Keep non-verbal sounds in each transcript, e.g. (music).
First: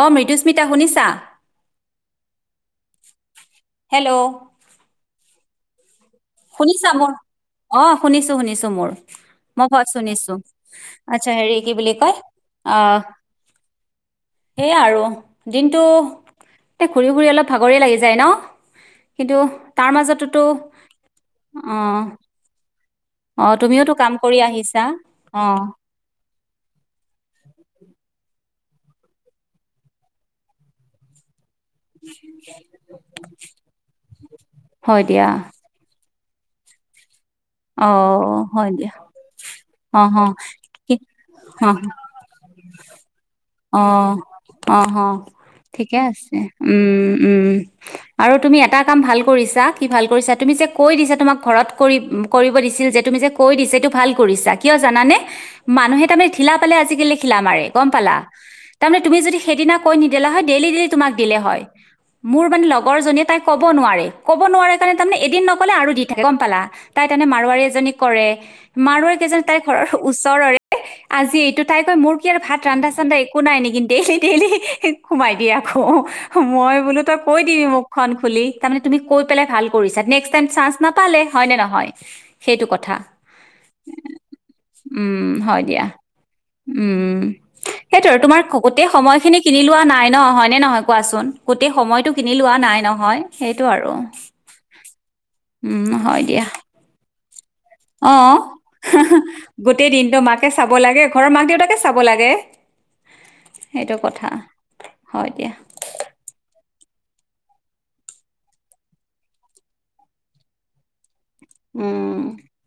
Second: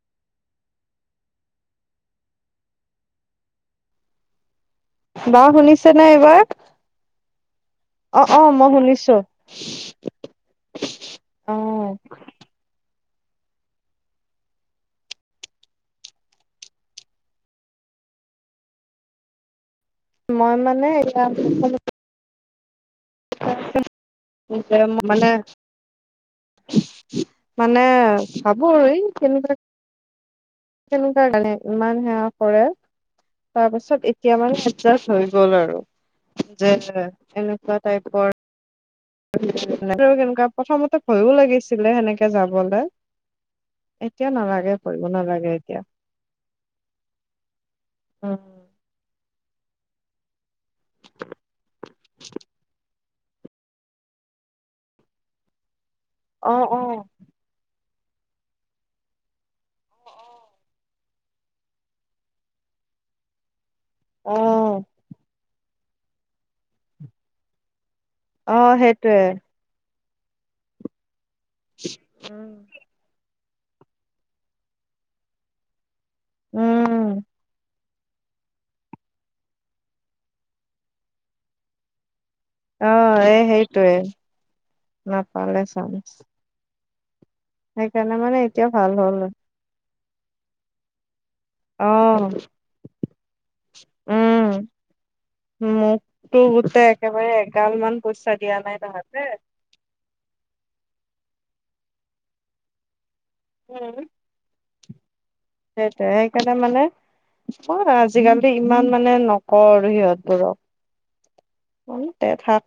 অ, মৃদুস্মিতা শুনিছা? হেল্ল', বা শুনিছ শুনিছা মোৰ অ, শুনিছো -শুনিছো মোৰ মই ভইচ শুনিছো আচ্ছা হেৰি কি বুলি অ', কয় আহ এইয়া আৰু দিনটো এ ঘূৰি- ঘূৰি অলপ ভাগৰে লাগি যায় ন' কিন্তু তাৰ মাজতোতো মই অ (unintelligible) অ (unintelligible) তুমিওতো কাম কৰি মই আহিছা মানে, অ মানে (unintelligible) (inaudible) ইমান সেৱা কৰে, তাৰপিছত এতিয়া মানে হয় এডজাস্ত দিয়া হৈ গ'ল আৰু। (unintelligible) অ', টাইপৰ হয়, দিয়া। অ', অহ, কেনেকুৱা কি, প্ৰথমতে ভয়ো অহ, লাগিছিলে সেনেকে যাবলে অহ, অহ, এতিয়া নালাগে অহ, ভয়ো নালাগে এতিয়া ঠিকে আছে উম, উম, আৰু উম, তুমি এটা কাম ভাল কৰিছা, কি ভাল কৰিছা তুমি যে কৈ দিছা, তোমাক ঘৰত কৰি ছিল যে তুমি যে কৈ দি (unintelligible) এইটো ভাল কৰিছা। কিয় জানানে, মানুহে তাৰমানে ঢিলা অ', পালে, অ', আজিকালি শিলা মাৰে। গম পালা, তাৰমানে তুমি যদি সেইদিনা কৈ নিদিলা হয়, ডেইলী-ডেইলী তোমাক দিলে হয়। মোৰ মানে লগৰ জনীয়ে তাই ক'ব নোৱাৰে, ক'ব নোৱাৰে অ', কাৰণে তাৰমানে এদিন ন নক'লে আৰু দি থাকে গম পালা? তাই তেনে মাৰোৱাৰী এজনীক কৰে! অ', মাৰোৱাৰী সেইটোৱে কেইজনী তাইৰ ঘৰৰ ওচৰৰে। আজি এইটো, তাই কয় মোৰ কি আৰু উম, ভাত ৰান্ধা- চান্ধা একো একো নাই নেকি, ডেইলি-ডেইলি সোমাই দিয়ে আকৌ। মই বোলোঁ, উম তই কৈ দিবি মোক। মুখখন খুলি, তাৰমানে তুমি কৈ পেলাই ভাল কৰিছা। নেক্স টাইম চান্স নাপালে হয়নে নহয়? (inaudible) অ', এ হেইটোৱে! উম হয় নাপালে দিয়া চান্স। উম। হেইটোৱে সেইকাৰণে আৰু মানে তোমাৰ এতিয়া গোটেই ভাল হ'ল সময়খিনি কিনি লোৱা নাই। ন হয়নে নহয় কোৱাচোন। গোটেই অ সময়টো কিনি লোৱা নাই নহয়। সেইটো আৰু, উম উম হয় মোকতো দিয়া। (inaudible) পইচা অ' দিয়া নাই তাহাঁতে গোটেই দিনটো মাক চাব লাগে ঘৰৰ মাক দেউতাকে চাব লাগে। সেইটো কথা। হয় দিয়া সেইটোয়ে, সেইকাৰণে মানে, অ' আজিকালি ইমান মানে নকওঁ আৰু সিহঁতবোৰক। উম তে থাক।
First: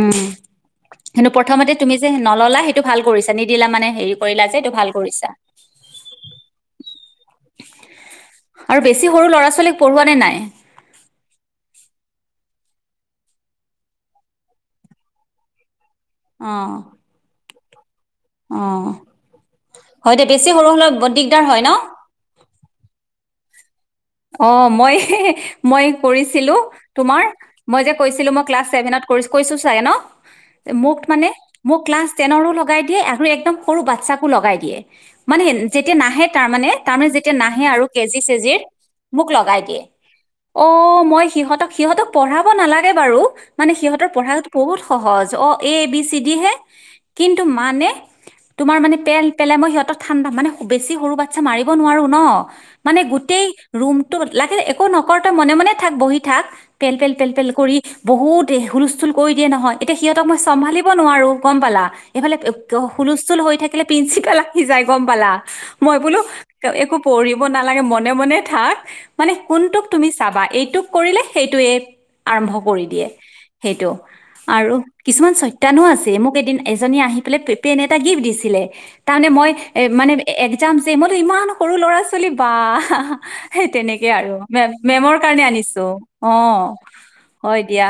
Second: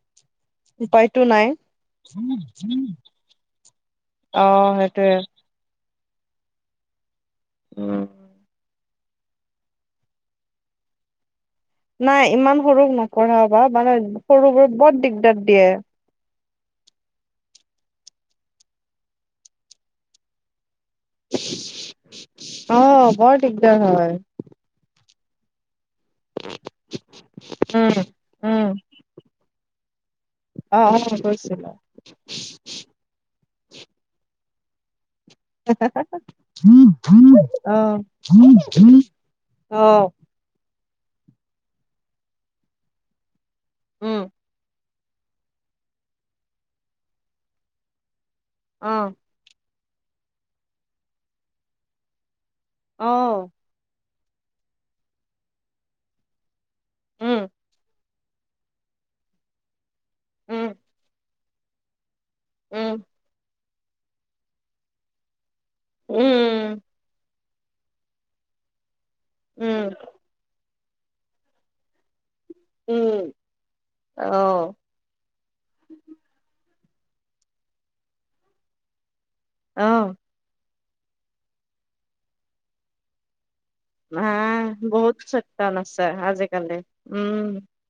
উম। উপায়তো কিন্তু নাই প্ৰথমতে তুমি যে নল'লা সেইটো ভাল কৰিছা, নিদিলা মানে হেৰি কৰিলা অ যে এইটো ভাল সেইটোয়ে কৰিছা। উম। আৰু বেছি সৰু ল'ৰা ছোৱালীক পঢ়োৱা নে নাই? নাই ইমান সৰুক নপঢ়াও বা, মানে সৰুবোৰ বৰ দিগদাৰ দিয়ে। অ'। অ' হয় দে বেছি সৰু হলেও, বহত দিগদাৰ হয় ন'। অ বৰ দিগদাৰ হয় অ' মই, মই, কৰিছিলোঁ তোমাৰ, মই উম যে কৈছিলোঁ মই ক্লাছ উম চেভেনত কৈছি ন'। অ অ মোক মানে কৈছিলা মোক ক্লাছ টেনৰো লগাই দিয়ে আৰু একদম, সৰু বাচ্ছাকো লগাই দিয়ে। মানে যেতিয়া নাহে তাৰ মানে তাৰমানে যেতিয়া নাহে অ আৰু কেজি চজিৰ, মোক লগাই অ দিয়ে, অ'। মই সিহঁতক, সিহঁতক পঢ়াব নালাগে বাৰু, মানে সিহঁতৰ উম পঢ়াটো বহুত সহজ অ', এ এ বি চি ডি হে, কিন্তু মানে, তোমাৰ মানে অ পেল, পেল মই সিহঁত ঠাণ্ডা মানে বেছি সৰু বাচ্ছা মাৰিব নোৱাৰো ন'। মানে অ'। গোটেই, টো লাগিল একো নকৰ' তই মনে মনে থাক বহি থাক। পেল, পেল, পেল, উম, পেল কৰি, বহুত হুলস্থুল কৰি দিয়ে নহয়, এতিয়া সিহঁতক মই উম, চম্ভালিব নোৱাৰো গম পালা। এইফালে উম, হুলস্থুল হৈ থাকে। প্ৰিন্ঞ্চিপাল আহি যায় গম পালা। মই বোলো উম, একো পম দিব নালাগে মনে, মনে, থাক, মানে কোনটোক উম, তুমি চাবা, এইটোক, কৰিলে সেইটোৱেই, আৰম্ভ কৰি দিয়ে উম। সেইটো অ', আৰু কিছুমান চতানো আছে মোক এদিন এজনী আহি পেলাই পেন এটা গিফ্ট দিছিলে। তাৰমানে মই এ মানে অ', যাম যে মই টো ইমান সৰু ল'ৰা ছোৱালী বা। সেই তেনেকেই আৰু নাই মে বহুত মেমৰ কাৰণে চেকচন আনিছোঁ আছে অ আজিকালি। উম, হয় দিয়া।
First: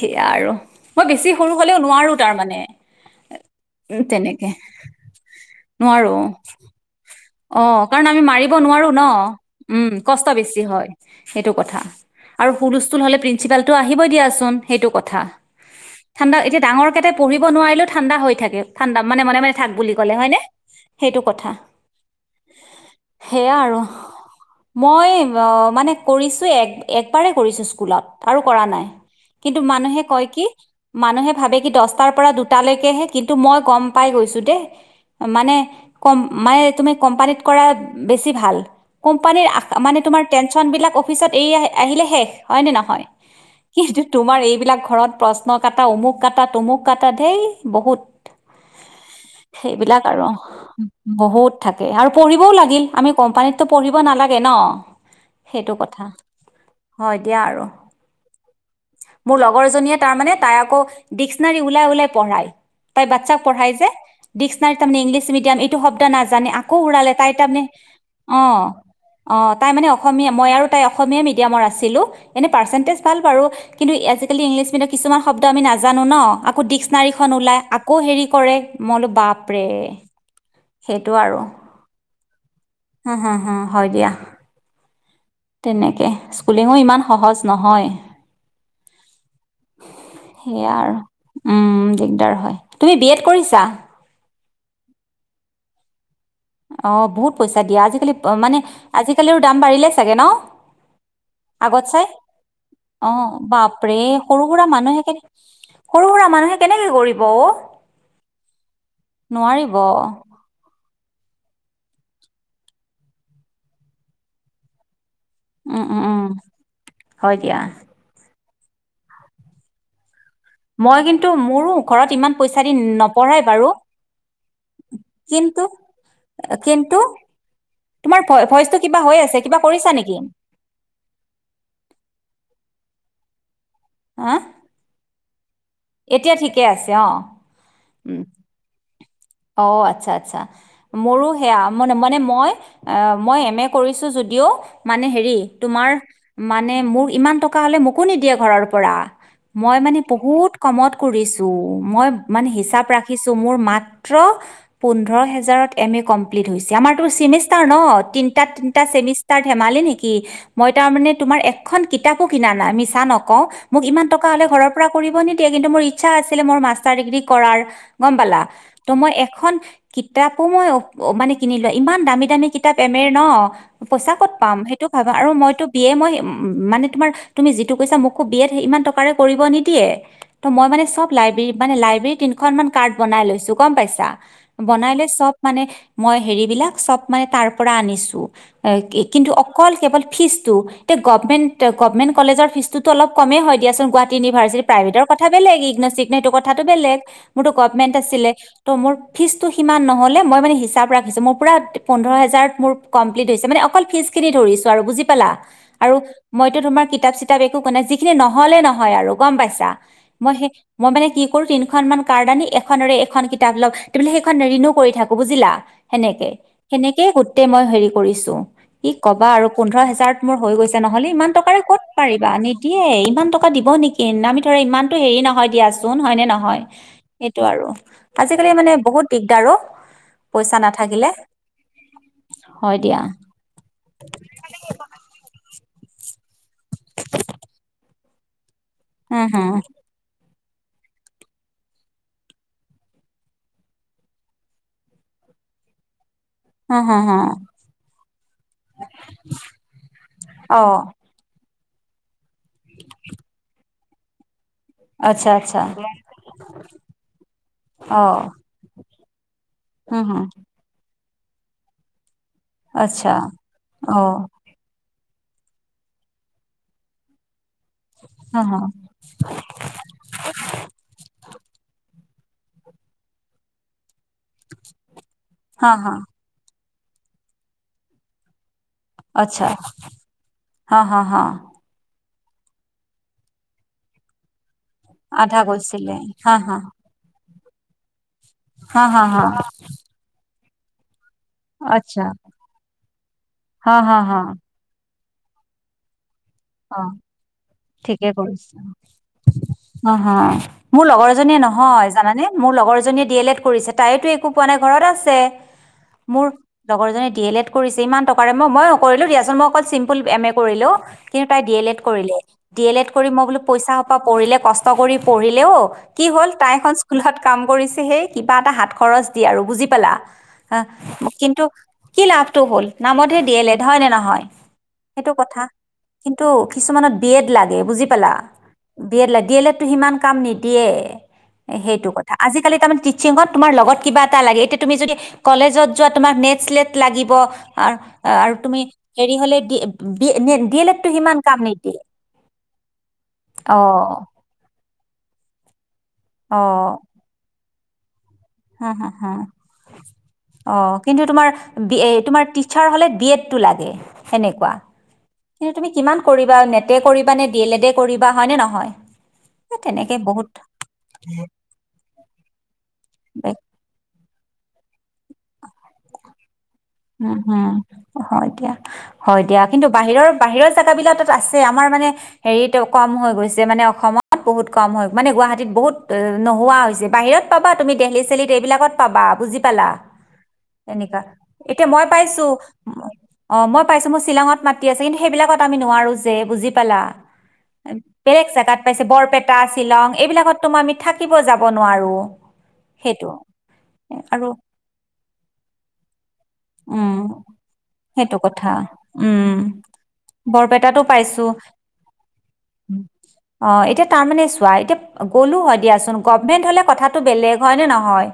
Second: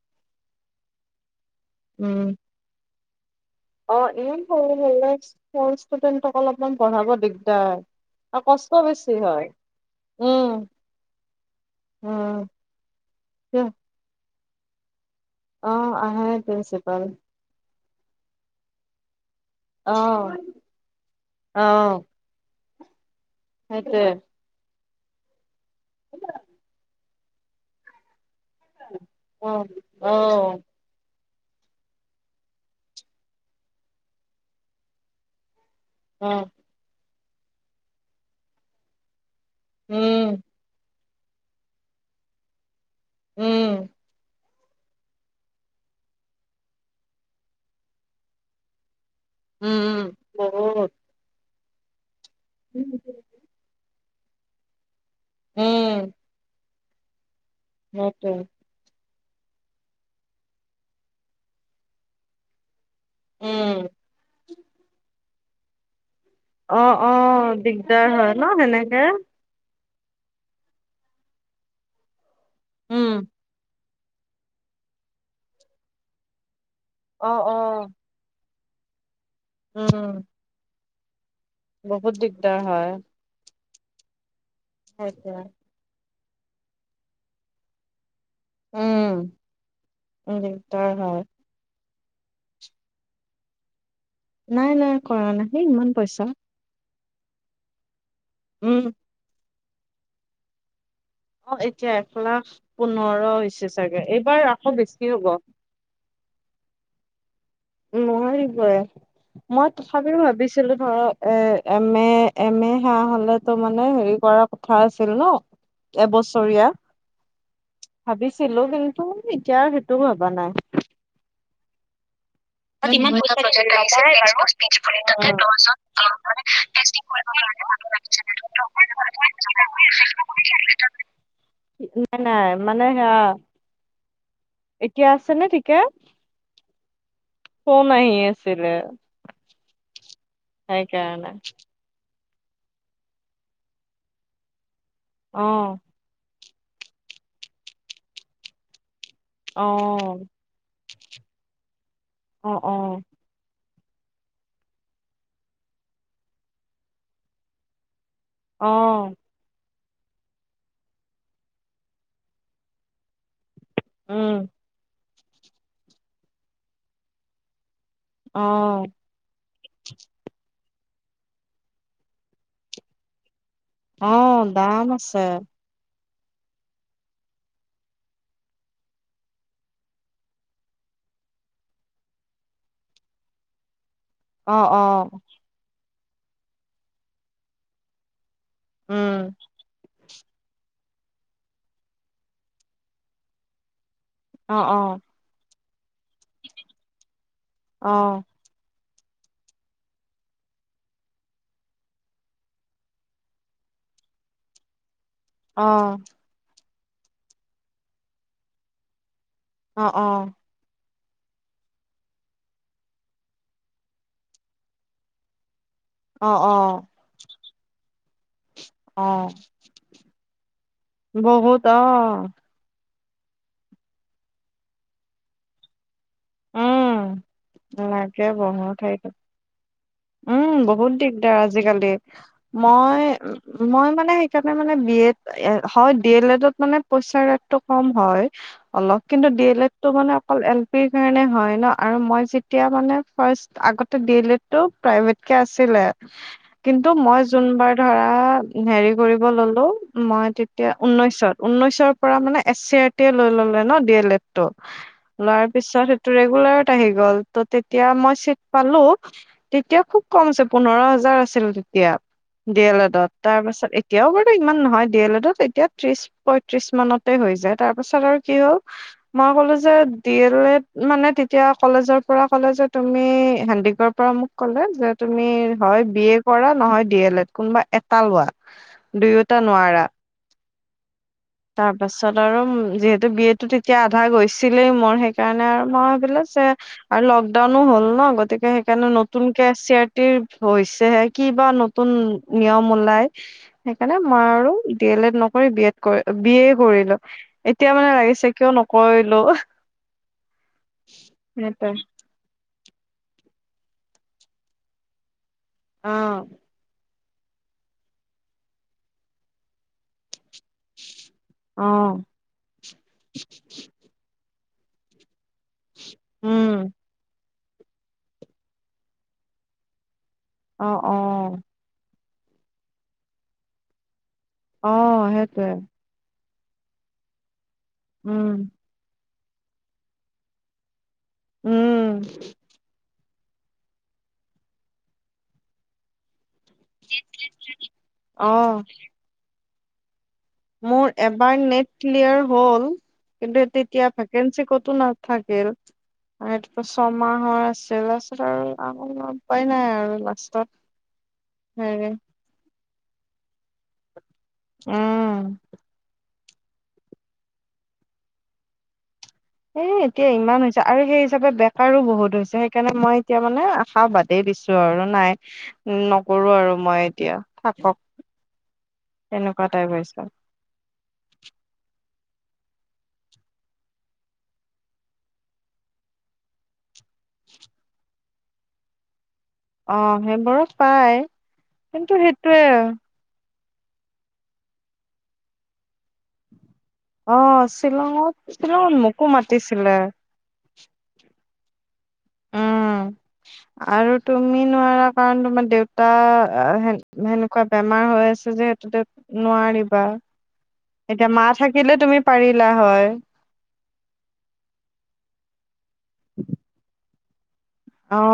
সেয়া আৰু মই বেছি সৰু হলেও নোৱাৰো উম। তাৰ মানে। হয়। অ ইমান সৰু স নোৱাৰো ষ্টুডেন্টক অলপমান পঢ়াব দিগ অ কাৰণ আমি মাৰিব নোৱাৰো ন উম কষ্ট বেছি উম, হয় সেইটো কথা উম, আৰু হুলস্থুল হ'লে কিয় প্ৰিন্ঞ্চিপালটো আহিবই দি য়াচোন সেইটো কথা। অ', আহে ঠাণ্ডা এতিয়া ডাঙৰ প্ৰিন্সিপাল। কেইটাই পঢ়িব নোৱাৰিলো ঠাণ্ডা হৈ থাকে ঠাণ্ডা মানে মনে মনে থাক বুলি ক'লে হয় অ', নে সেইটো কথা। অ', সেইয়া আৰু। সেইটোৱে মই মানে কৰিছোঁ এক একবাৰেই কৰিছোঁ স্কুলত। তাৰো কৰা নাই কিন্তু অ', মানুহে কয় কি অ', মানুহে ভাবে কি দহটাৰ পৰা দুটালৈকেহে কিন্তু মই গম পাই গৈছো দেই মানে কম অ', মানে তুমি কোম্পানীত কৰা বেছি ভাল। কোম্প পানীৰ মানে তোমাৰ উম। টেনচন বিলাক অসু অফিচত এই আহ আহিলে শেষ হয়নে নহয়। উম, কিন্তু তোমাৰ এই বিলাক ঘৰত প্ৰশ্ন কটা অমুক কটা তুমুক কটা ঢেইৰ বহুত। উম, সেইবিলাক আৰু বহুত বহুত থাকে আৰু পঢ়িবও লাগে আমি কোম্পানীত টো পঢ়িব নালাগে ন। সেইটো উম, কথা। হয় দিয়া আৰু। সেইটোৱে। মোৰ লগৰ জনীয়ে তাৰ মানে তাই আকৌ ডিক্সনাৰী ওলাই ওলাই পঢ়ায়। তাই বাচ্ছাক পঢ়াই উম। যে ডিস্ক তাই তাৰমানে ইংলিছ মিডিয়াম এইটো শব্দ ন (unintelligible) আকৌ অ', (unintelligible) তাই অ', তাৰে দিগদাৰ হয় ন অ' সেনেকে। অ' তাই মানে‌‌ অসমীয়া মই আৰু তাই অসমীয়া মিডিয়ামৰ আছিলে। এনেই পাৰ্চেন্টেজ উম, ভাল বাৰু। কিন্তু আজিকালি ইংলিছ মিডিয়াম কিছুমান শব্দ আমি নানো ন। আকৌ অ', ডিক্সনাৰীখন ওলাই, অ', আকৌ হেৰি কৰে মই বোলো বাপ উম। সেইটো আৰু। বহুত ডিগদাৰ হয়। হা হা হা হয়, দিয়া। সেইটোৱে। তেনেকে। স্কুলিঙো ইমান সহজ নহয়। উম, সেইয়া দিগদাৰ আৰু হয়, উম। দিগদাৰ হয়, তুমি বি এড কৰিছা? নাই, নাই, কৰা নাই হে ইমান পইচা। অ'বহুত পইচা দিয়া আজিকালি অ' মানে উম, আজিকালি দাম বাঢ়িলে চাগে ন। অ' আগত এতিয়া চাই এক লাখ অঁ পোন্ধৰ হৈছে বাপৰে চাগে। সৰু এইবাৰ সুৰা আকৌ মানুহে বেছি কেনে হ'ব। সৰু সুৰা মানুহে কেনেকে কৰিব অ' নোৱাৰিবই, মই নোৱাৰিব তথাপিও ভাবিছিলোঁ ধৰক। এ এম এ এম এ সেৱা হলেতো মানে হেৰি কৰাৰ কথা আছিল। ছিল ন উম উম উম এবছৰীয়া হয় দিয়া ভাবিছো। ছিলো, কিন্তু এতিয়া সেইটো ভাবি মই কিন্তু মোৰো, ঘৰত ইমান পইচা দি নাই, নপঢ়াই বাৰু কিন্তু কিন্তু তোমাৰ ভইচটো কিবা হৈ আছে কিবা কৰিছা নেকি নাই, মানে হেয়া হাঁ এতিয়া আছে নে, থিক এতিয়া ঠিকে আছে, অ' ফোন আহি আছিলে অ', আচ্ছা, আচ্ছা। মোৰো সেইকাৰণে সেয়া, মানে মা নে মই, মই এম এ কৰিছোঁ যদিওঁ মানে হেৰি, অ তোমাৰ মানে মোক, ইমান টকা হ'লে মোকো নিদিয়ে ঘৰৰ পৰা। অ মই মানে বহুত কমত কৰিছোঁ, মই মানে অ অ হিচাপ ৰাখিছোঁ, মোৰ মাত ত্ৰ পোন্ধৰ হেজাৰত এম এ কমপ্লিট হৈছে। আমাৰতো চেমিষ্টাৰ ন? তিনটা, অ তিনটা চেমিষ্টাৰ ধেমালি নেকি! কি, মই তাৰমানে তোমাৰ এখন কিতাপো কিনা নাই, মিছা নকওঁ মোক ইমান টকা উম হ'লে ঘৰৰ পৰা কৰিব নিদিয়ে, কিন্তু মোৰ ইচ্ছা আছিলে মোৰ মাষ্টাৰ ডিগ্ৰী কৰাৰ। গম অ পালা? ত' মই এখন কিতাপো মই অ' মানে কিনি লোৱা ইমান দামী দামী কিতাপ এমেৰ ন অ পইচা ক'ত পাম দাম সেইটো ভাবা আছে আৰু মইতো বিয়ে মই উ মানে তোমাৰ তুমি যিটো কৈছা মোকো বি ইমান টকাৰে কৰিব নিদিয়ে ত মই মানে চব লাইব্ৰৰ মানে লাইব্ৰেৰ তিনখনান কাৰ্ড বনাই লৈছো গম পাইছে অ অ বনাই লৈ চব মানে মই হেৰিবিলাক চব মানে তাৰ পৰা আনিছো উম কিন্তু অকল কেৱল ফিজটো তে গভমেণ্ট গভমেণ্ট কলেজৰ ফীজতো অল কমেই হয় দিয়াচোন গাহ অ ইনিভাৰ্চিটি অ প্ৰভটৰ কথা বেলেগ ই নছিল এইটো কথাটো বেলেগ মোৰতো অ গভমেন্ট আছিলে ত' মোৰ ফিজটো সিমান নহ'লে মই মানে হিচাপ ৰাখিছোঁ মোৰ পূৰা পোন্ধৰ হেজাৰত মোৰ কম্প্লিট হৈছে মানে অকল ফিজখিনি ধৰিছোঁ আৰু বুজ পালা অ অ আৰু মইতো তোমাৰ কিতাপ চিতাপ একো ক নাই যিখিনি নহলে নহয় আৰু গম পাইছা অ মই সেই মই মানে কি কৰো তিন খ মান কাৰ্ড আনি এখনেৰে এখন অলপ ত বোলে সেইখন ৰিণু কৰি থাকো বুজিলা অ সেনেকে অ সেনেকে গোটেই মই হেৰি কৰ কৰিছোঁ। কি অ কবা আৰু পোন্ধৰ হেজাৰত মোৰ হৈ গৈছে, নহলে ইমান টকাৰে বহুত অ ক'ত পাৰিবা? নিদিয়ে ইমান টকা দিব নেকি? আমি ধৰা ইমানটো হেৰি নহয় দিয়াচোন হয়নে নহয়। উম সেইটো আৰু। লাগে আজিকালি মানে বহুত সেইটো দিগদাৰ অ'। পইচা উম বহুত নাথাকিলে দিগদাৰ, আজিকালি হয় দিয়া মই, মই মানে সেইকাৰণে মানে বিয়ে এ হয় ডি এল এডত মানে পইচাৰ ৰেটটো কম হয়। অলপ, উম কিন্তু ডি হুম এল এদটো মানে অকল এল পিৰ কাৰণে হয় ন, আৰু মই যেতিয়া মানে ফাৰ্ষ্ট আগতে দি এল তাতো প্ৰাইভেট কে আছিলে। উম কিন্তু হুম মই হুম যোনবাৰ ধৰা হেৰি কৰিব ললো, মই অ তেতিয়া উনৈশত। ঊনৈশৰ পৰা মানে এছ চি আৰ টিয়ে লৈ ল'লে ন। D L Ed. টো আচ্ছা লোৱাৰ আচ্ছা পিছত সেইটো ৰেগুলাৰত আহি গ'ল, ত' তেতিয়া অ মই চিট পালো। আ (unintelligible) তেতিয়া হুম খুব হুম কম আছে। পোন্ধৰ হাজাৰ আছে। আছিলো তেতিয়া ডি এল এডত, আচ্ছা তাৰ পাছত অ এতিয়াও বাৰু ইমান নহয় ডি এল এডত তেতিয়া ত্ৰিশ পঁয়ত্ৰিশ মানতে হৈ যায়। তাৰ পিছত আৰু কি হা হ'ল হা মই ক'লো যে, ডি এল এড মানে তেতিয়া কলেজৰ পৰা কলে যে তুমি হেনদিকৰ পৰা ক'লে যে তুমি হা হয় হা বি এ কৰা নহয় ডি এল এড। কোনোবা এটা লোৱা দুয়োটা নোৱাৰা অ' হ হা তাৰপাছত আৰু যিহেতু বি এ টো তেতিয়া আধা গৈছে ছিলেই মোৰ আধা সেইকাৰণে আৰু মই গৈছিলে ভাবিলো হা যে হা আৰু লগ ো হ'ল ন গ (unintelligible) গতিকে হা সেইকাৰণে হা হা নতুক কে চি আৰ টিৰ হৈছে হে কি বা নতুন আচ্ছা নিয়ম ওলায়, হা সেইকাৰণে হা হা মই আৰু ডি এল এড নকৰি বি এড কৰে অ, ঠিকে লাগিছে কিয় কৰিছা। নকৰিলো হাঁ, হাঁ, মোৰ লগৰ এজনীয়ে সেইটোৱে নহয়, জানানে মোৰ লগৰ এজ জনীয়ে ডি এল এড কৰিছে। তায়োতো একো পোৱা নাই, ঘৰত আছে অ মোৰ লগৰজনি ডি এল এড কৰিছে ইমান টকাৰে। মই নকৰিলো দিয়াচোন, মই অকল চিম্পুল এম এ কৰিলোঁ। কিন্তু তাই ডি এল অ এড কৰিলে। ডি এল এড কৰি মই বোলো পইচাসোপা পৰিলে কষ্ট কৰি পঢ়িলেও, কি হ'ল তাই উম এখন স্কুলত কাম কৰিছে, হেই কিবা এটা হাত খৰচ দিয়ে আৰু বুজি পালা? আ, অ অ কিন্তু কি লাভটো হ'ল, নামতহে ডি‌ এল এড‌, হয়নে নহয়? অ', সেইটো কথা সেইটোৱে। কিন্তু কিছুমানত বি এড লাগ গে, বুজি পালা, উম বি‌ এড লাগে দিয়েলএড টো সিমান কাম নিদিয়ে, সেইটো উম কথা আজিকালি তাৰমানে, তোমাৰ লগত কিবা এটা লাগে এতিয়া তুমি যদি কলেজত যোৱা তোমাক নেট স্লেট লাগিব আৰু অ হেৰি হলে তুমি উম দিয়েলএড মোৰ এবাৰ নেট ক্লিয়াৰ হ'ল কিন্তু অ তেতিয়া ভেকেঞ্চি ক'তো নাথাকিল ছমাহত আছে হ হ হ লাষ্টত অ' কিন্তু তোমাৰ বি হেৰি অ' তোমাৰ টিছাৰ হ'লে বিয়ডটো লাগে তেনেকুৱা উম কিন্তু তুমি কিমান কৰিবা, নেটে কৰিবা নে ডি এল এড কৰিবা হয় নে নহয় এই এ তেনেকে এতিয়া ইমান বহুত হৈছে আৰু সেই হিচাপে বেকাৰো বহুত হৈছে সেইকাৰণে মই এতিয়া মানে আশা বাদেই দিছো আৰু নাই উ নকৰো আৰু মই এতিয়া উম হম থাকক হয় দিয়া হয় দিয়া তেনেকুৱা কিন্তু টাইপ হৈছে বাহিৰৰ বাহিৰৰ জোগাাবিলাকত আছে আমাৰ মানে হেৰিটো কম হৈ গৈছে, মানে অসমত বহুত কম হৈ মানে গুৱাহাটীত বহুত নোহোৱা হৈছে বাহিৰত পাবা তুমি দেলহি চেলহিত সেইবিলাকত পাবা বুজি পালা অ, সেইবোৰত পায়। তেনেকুৱা এতিয়া মই পাইছোঁ অ, মই পাইছোঁ, মোৰ শ্বিলঙত মাতি আছে। কিন্তু সেইবিলাকত আমি নোৱাৰো যে বুজি পালা? অ বেলেগ শ্বিলঙত জেগাত শ্বিলঙত পাইছে, মোকো বৰপেটা, মাতিছিলে শ্বিলং এইবিলাকত তো আমি থাকিব যাব নোৱাৰোঁ। উম আৰু তুমি নোৱাৰা কাৰণ তোমাৰ দেউতা, উম তেনেকুৱা বেমাৰ হৈ সেইটো আছে কথা যে সেইটোটো উম নোৱাৰিবা বৰপেটাতো এতিয়া মা পাইছোঁ থাকিলে তুমি পাৰিলা হয়। অ এতিয়া তাৰ মানে চোৱা এতিয়া গ'লো হয় দিয়া, গভমেট হ'লে কথা, বেলেগ, হয় ন অ নহয়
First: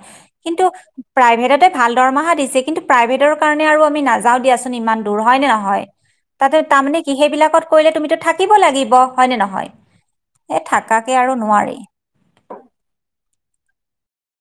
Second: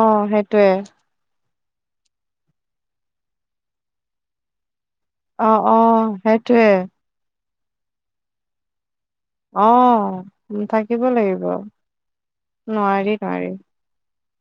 কিন্তু সেইটোয়ে প্ৰাইভেটতে, ভাল দৰমহা দিছে কিন্তু, প্ৰাইভেটৰ কাৰণে আৰু আমি নাযাওঁ দিয়াচোন ইমান। দূৰ হয় অ নে অ নহয় তাতে সেইটোয়ে তাৰমানে কি সেইবিলাকত, কৰিলে তুমিতো থাকিব লাগিব। হয় নে নহয়? এ অ' থাকিব থাকাকে আৰু লাগিব। নোৱাৰি। নোৱাৰি, নোৱাৰি